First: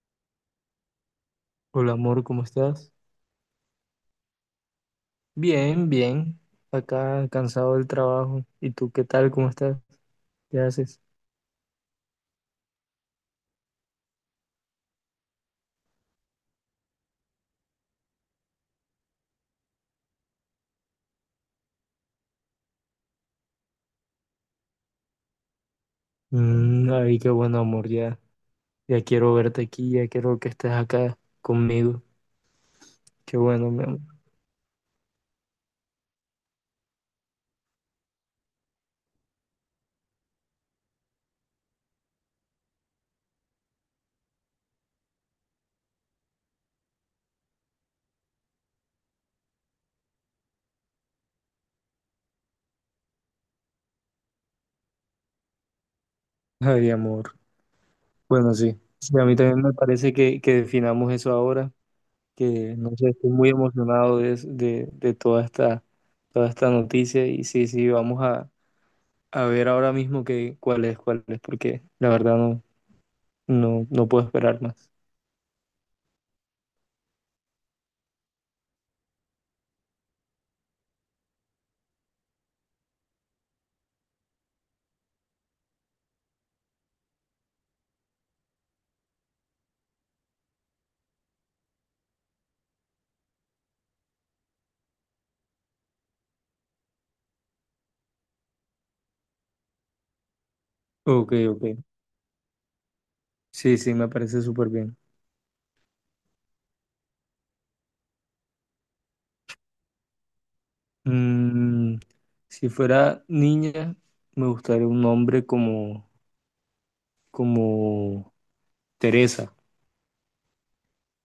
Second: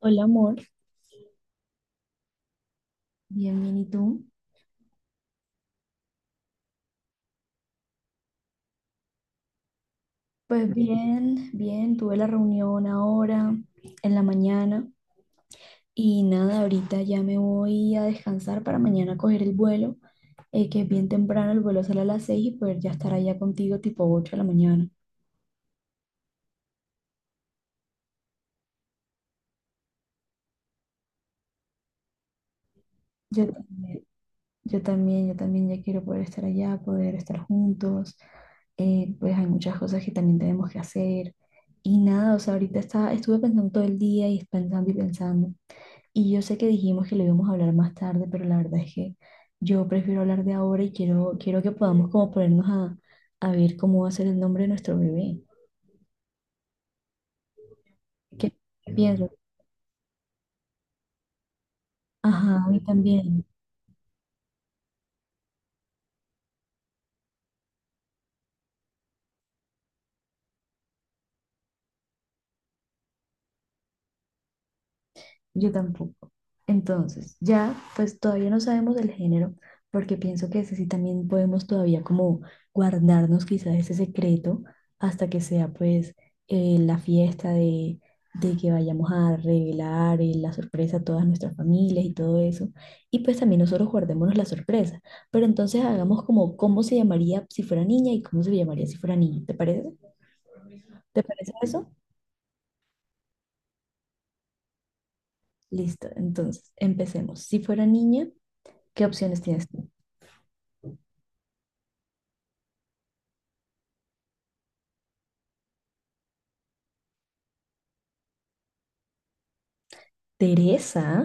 Hola, amor. Hola amor, ¿cómo estás? Bien, bien, ¿y tú? Bien, bien. Acá cansado del trabajo. ¿Y tú qué tal? ¿Cómo estás? ¿Qué Pues haces? bien, bien, tuve la reunión ahora en la mañana y nada, ahorita ya me voy a descansar para mañana coger el vuelo, que es bien temprano, el vuelo sale a las 6 y poder ya estar allá contigo tipo 8 de la mañana. Ay, qué bueno amor, ya. Ya quiero verte aquí, ya quiero que estés acá conmigo. Qué Yo bueno, mi amor. también, yo también, yo también ya quiero poder estar allá, poder estar juntos, pues hay muchas cosas que también tenemos que hacer y nada, o sea, ahorita está, estuve pensando todo el día y pensando y pensando. Y yo sé que dijimos que lo íbamos a hablar más tarde, pero la verdad es que yo prefiero hablar de ahora y quiero que podamos como ponernos a ver cómo va a ser el nombre de nuestro bebé. Ay, amor. ¿Qué, Bueno, sí. Sí, a piensas? mí también me parece que definamos eso ahora, Ajá, a que mí no sé, estoy también. muy emocionado de toda esta noticia y sí, sí, vamos a ver ahora mismo que, cuál es, porque la verdad no puedo esperar más. Yo tampoco. Entonces, ya, pues todavía no sabemos el género, porque pienso que ese sí también podemos todavía como guardarnos quizás ese secreto hasta que sea pues la fiesta de que vayamos a revelar la sorpresa a todas nuestras familias y todo eso. Y pues también nosotros guardémonos la sorpresa. Pero entonces hagamos como cómo se llamaría si fuera niña y cómo se llamaría si fuera niño. ¿Te parece? ¿Te Ok, parece ok. eso? Sí, sí, me parece súper bien. Listo. Entonces, empecemos. Si fuera niña, ¿qué opciones tienes tú? Mm, si fuera niña, me gustaría un nombre como, como Teresa. Teresa.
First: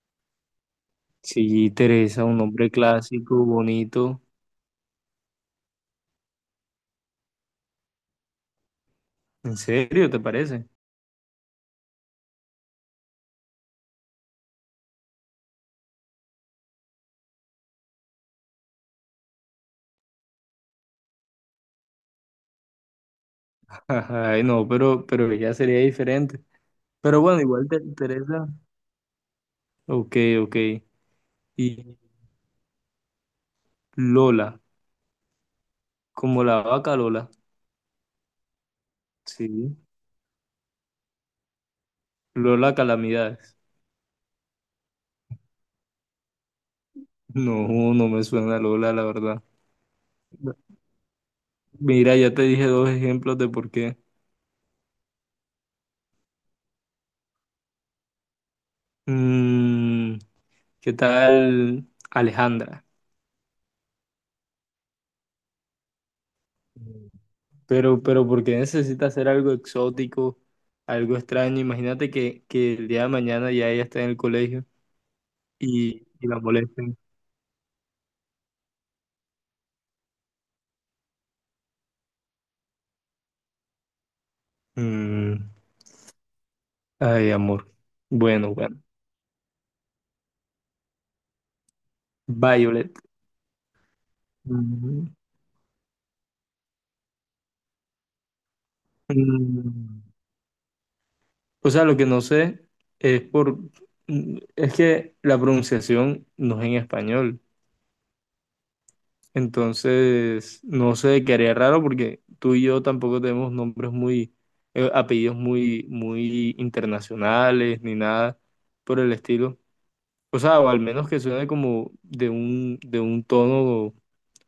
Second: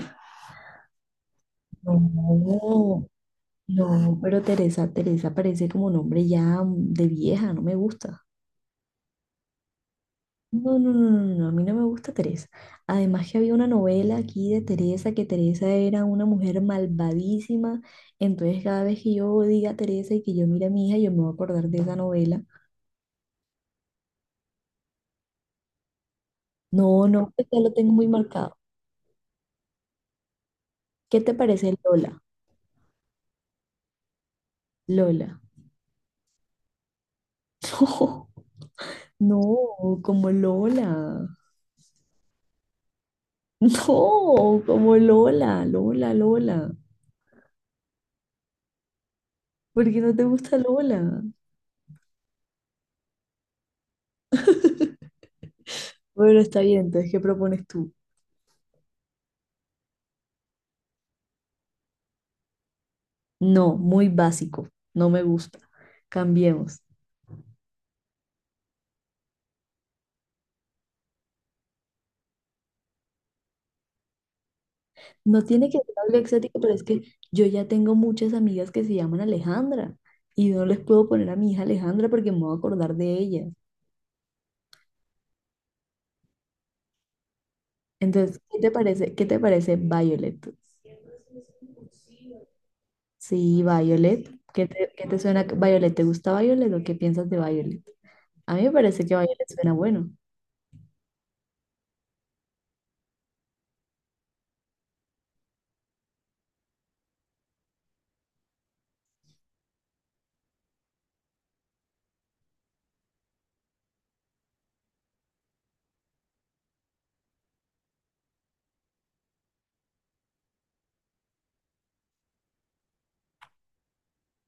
Sí, Teresa, un nombre No, clásico, no, bonito. pero Teresa, Teresa parece como nombre ya de vieja, no me gusta. ¿En serio, te parece? No, no, no, no, no, a mí no me gusta Teresa. Además que había una novela aquí de Teresa, que Teresa era una mujer malvadísima. Entonces cada vez que yo diga Teresa y que yo mire a mi hija, yo me voy a acordar de esa novela. Ay, no, pero ya sería diferente. No, Pero no, bueno, pues ya igual lo te tengo muy interesa. marcado. Ok, ok. ¿Qué te parece Y Lola? Lola, Lola. como la vaca Lola. No, Sí. como Lola. Lola Calamidades. No, como Lola, Lola, Lola. No, no me suena Lola, la verdad. ¿Por qué no te gusta Lola? Mira, ya te dije dos ejemplos de por qué. Bueno, está bien, entonces, ¿qué propones tú? Mm, ¿Qué tal Alejandra? No, muy básico, no me gusta. Cambiemos. Pero ¿por qué necesita hacer algo exótico, algo extraño? Imagínate que el día de mañana ya ella está en el colegio No tiene que ser algo y la exótico, pero es molesten. que yo ya tengo muchas amigas que se llaman Alejandra y no les puedo poner a mi hija Alejandra porque me voy a acordar de ella. Mm, ay, amor. Entonces, Bueno, ¿qué te bueno. parece? ¿Qué te parece Violet? Violet. Sí, Violet. ¿Qué Mm, qué te suena Violet? ¿Te gusta Violet o qué piensas de Violet? A mí me parece que Violet suena mm. bueno. O sea, lo que no sé es por... Es que la pronunciación no es en español. Entonces, no sé, quedaría raro porque tú y yo tampoco tenemos nombres muy, apellidos muy, muy internacionales ni nada por el estilo. O sea, o al menos que suene como de un tono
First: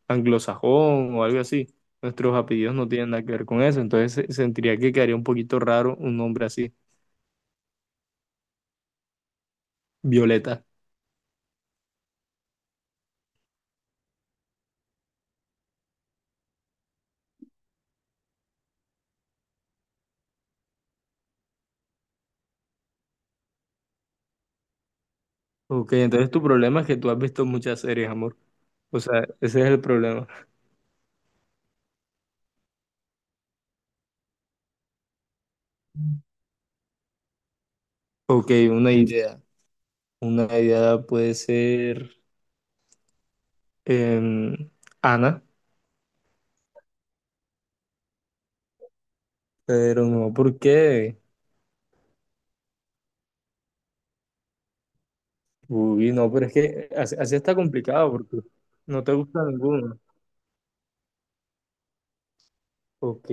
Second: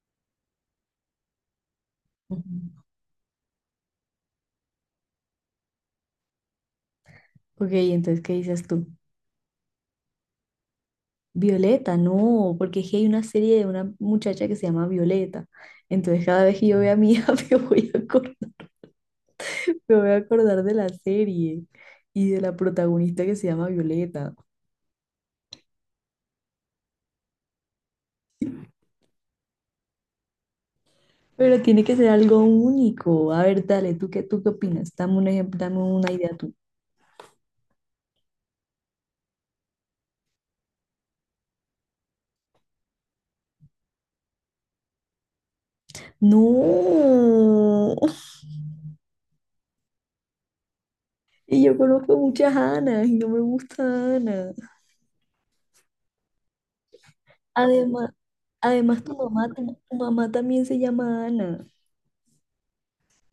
anglosajón o algo así. Nuestros apellidos Ujú. no tienen nada que ver con eso, entonces se- sentiría que quedaría un poquito raro un nombre así, Ok, entonces, ¿qué dices tú? Violeta. Violeta, no, porque es que hay una serie de una muchacha que se llama Violeta. Entonces, cada vez que yo vea a mi hija, me voy a acordar, me voy a acordar de la serie y de la protagonista que se llama Violeta. Ok, entonces tu problema es que tú has visto muchas series, amor. O sea, ese es el problema. Pero tiene que ser algo único. A ver, dale, tú qué opinas? Dame un ejemplo, dame una idea tú. Ok, una idea. Una idea puede ser em, Ana, No, pero no, ¿por qué? y yo conozco muchas Anas y no me gusta Ana. Uy, no, pero es que así, así está complicado Además, porque no además te gusta tu ninguno. mamá también se llama Ana. Ok,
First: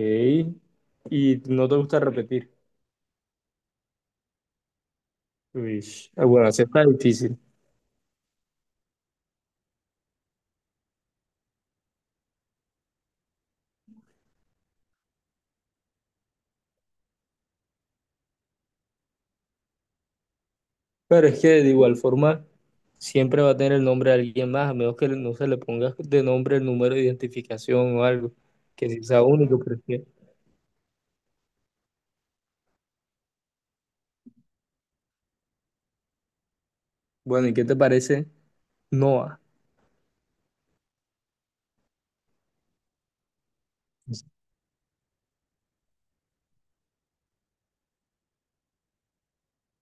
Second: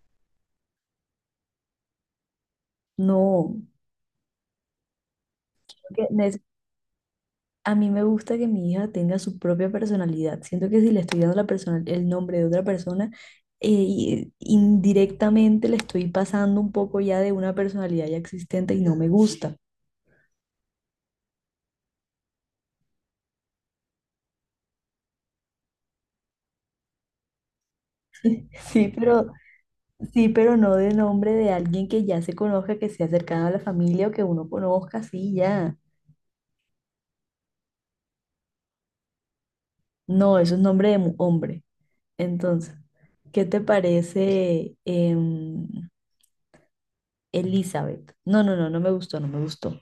y no te gusta repetir. No, Uy, creo que ah, bueno, así está difícil. a mí me gusta que mi hija tenga su propia personalidad. Siento que si le estoy dando la el nombre de otra persona, indirectamente le estoy pasando un poco ya de una personalidad ya existente y no me gusta. Pero es que de igual forma siempre va a tener el nombre de alguien más, a menos que no se le ponga de nombre el número de identificación o algo, que Sí, sí sea pero, único, pero es que- sí, pero no de nombre de alguien que ya se conozca, que sea cercano a la familia o que uno conozca, sí, ya. Bueno, ¿y qué te parece Noah? No, eso es nombre de hombre. Entonces, ¿qué te parece, Elizabeth? No, no, no, no me gustó, no me gustó.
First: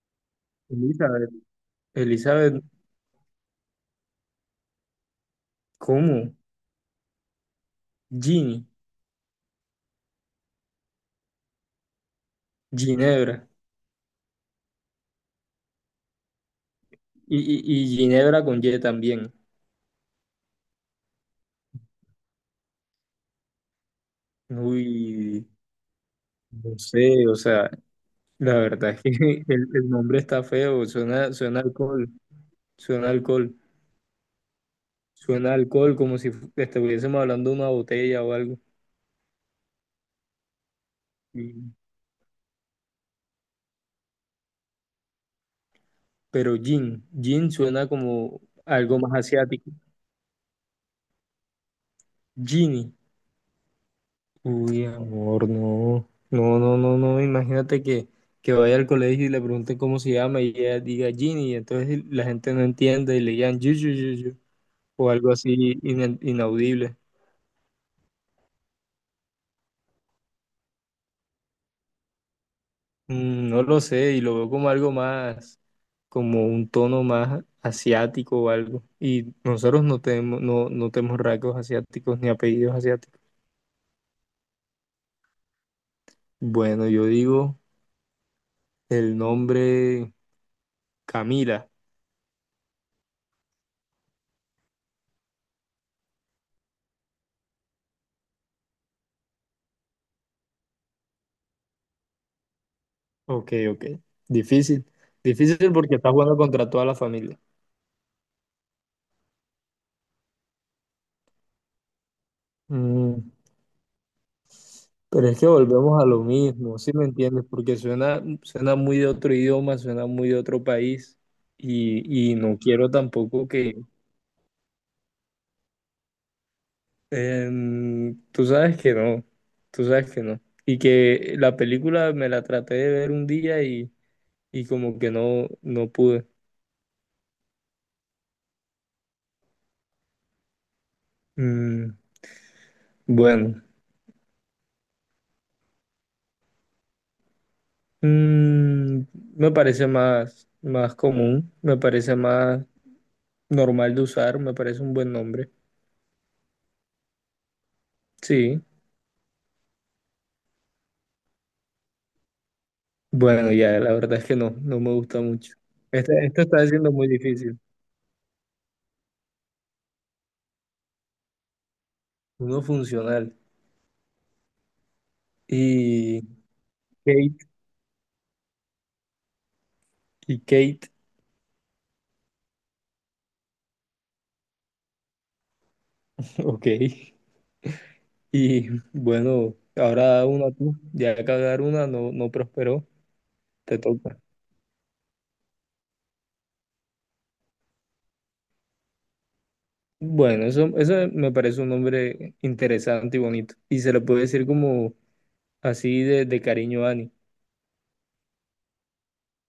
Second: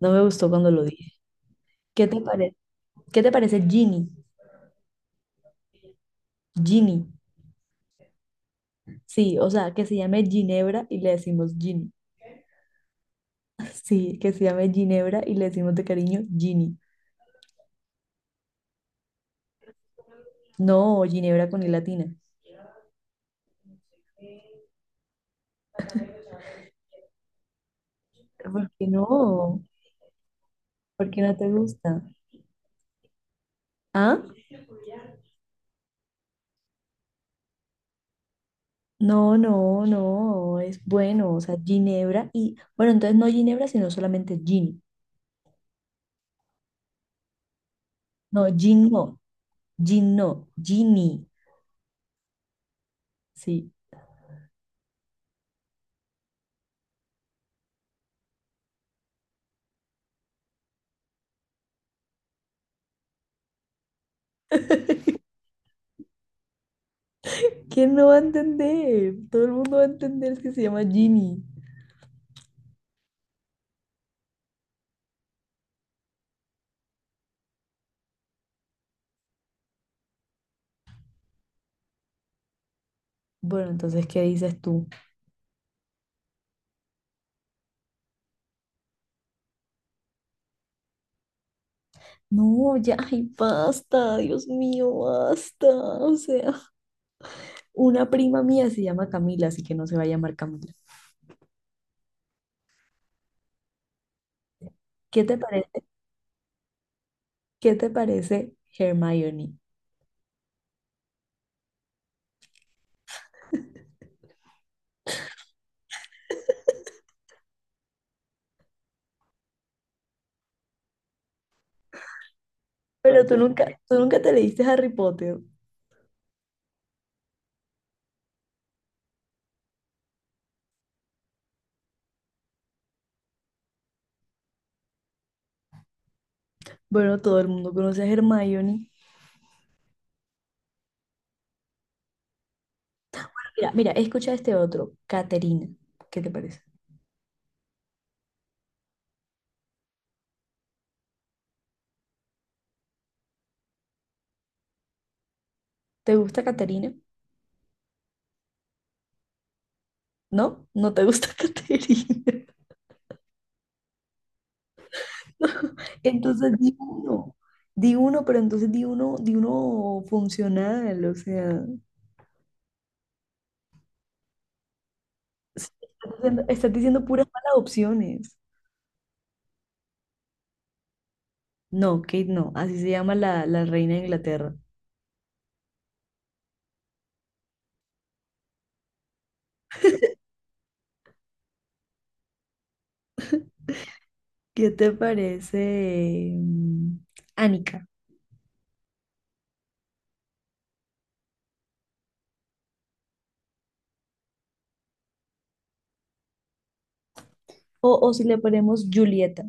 No me gustó cuando lo dije. Elizabeth, ¿Qué te parece? Elizabeth, ¿Qué te parece Ginny? ¿cómo? Ginny. Gini, Sí, o sea, que se llame Ginebra y le decimos Ginny. Ginebra. Sí, que se llame Ginebra y le decimos de cariño Ginny. Y Ginebra con Y también. No, Ginebra con i latina. Uy, no sé, o sea, la ¿Por qué verdad es que no? El nombre está feo, ¿Por qué suena, no te suena a gusta? alcohol, suena a alcohol, ¿Ah? suena a alcohol como si fu- estuviésemos hablando de una botella o algo. No, no, no, es bueno, o sea, Y- Ginebra y, bueno, entonces no Ginebra, sino solamente Ginny. Pero gin, gin suena como No, Gin algo más no, asiático. Gin no, Ginny. Gin. Sí. Uy, amor, no. No, no, no, no. Imagínate que vaya al colegio y le pregunten cómo se llama y ella diga Ginny, y entonces la gente no entiende y le digan yu, yu, yu, yu, o algo así ina- inaudible. ¿Quién no va a entender? Todo el mundo va a entender que se llama Ginny. No lo sé, y lo veo como algo más, como un tono más asiático o algo. Y nosotros no tenemos, no tenemos rasgos asiáticos ni apellidos asiáticos. Bueno, entonces, ¿qué dices tú? Bueno, yo digo el nombre Camila. No, ya, ay, basta, Dios mío, basta. O sea, una prima mía se llama Camila, así que no se va a llamar Camila. Ok, ok. Difícil. ¿Qué te Difícil parece? porque estás jugando contra toda la familia. ¿Qué te parece Hermione? Mm, pero es que volvemos a lo mismo, ¿sí me entiendes? Porque suena, suena muy de otro idioma, suena muy de otro país. Y no quiero Pero tampoco que... tú nunca te leíste Harry Potter. Tú sabes que no. Tú sabes que no. Y que la película me la traté de ver un día y como que no, no pude. Bueno, todo el mundo conoce a Hermione. Mm, bueno. Mira, mira, escucha este otro, Caterina. ¿Qué te parece? Mm, me parece más, más común, me parece más normal de usar, me parece un buen nombre. ¿Te gusta Caterina? Sí. ¿No? ¿No te gusta Caterina? Bueno, ya, la verdad es que no, no me gusta mucho. Este- esto Entonces está di siendo muy uno, difícil. Pero entonces di uno funcional, o sea, Uno funcional. sí, Y estás diciendo puras Kate, malas opciones. y Kate, No, Kate, no, así se llama la reina de Inglaterra. ok. Y bueno, ahora una tú. Ya cagar una no, no prosperó, te toca. ¿Qué te parece, Annika? Bueno, eso me parece un nombre interesante y bonito. Y se le puede decir como así de cariño a Annie. O si le ponemos Julieta.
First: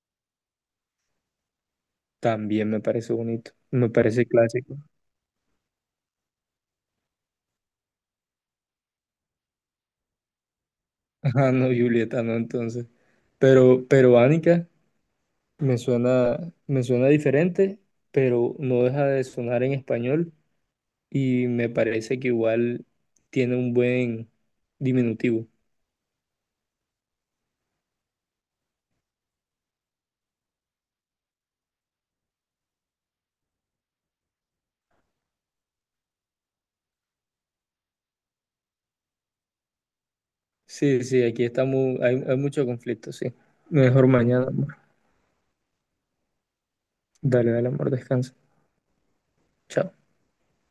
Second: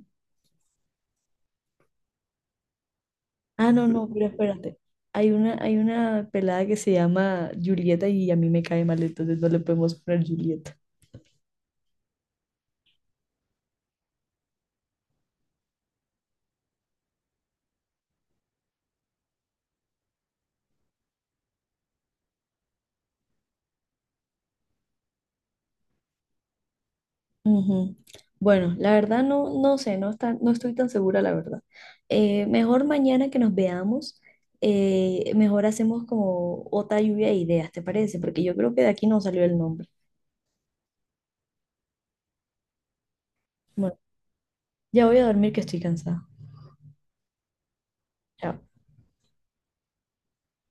También me parece bonito. Ah, no, Me no, pero parece clásico. espérate. Hay una pelada que se llama Julieta y a mí me cae mal, entonces no le podemos poner Julieta. Ah, no, Julieta, no, entonces. Pero Ánica me suena, me suena diferente, pero no deja de sonar en español y me parece que igual tiene un buen diminutivo. Ujú. Bueno, la verdad no, no sé, no está, no estoy tan segura, la verdad. Mejor mañana que nos veamos, mejor hacemos como otra lluvia de ideas, ¿te parece? Porque yo creo que de aquí no salió el nombre. Sí, sí, aquí estamos, hay mucho conflicto, sí. Bueno, Mejor mañana, amor. ya voy a dormir que estoy cansada. Dale, dale, amor, descansa. Chao. Chao.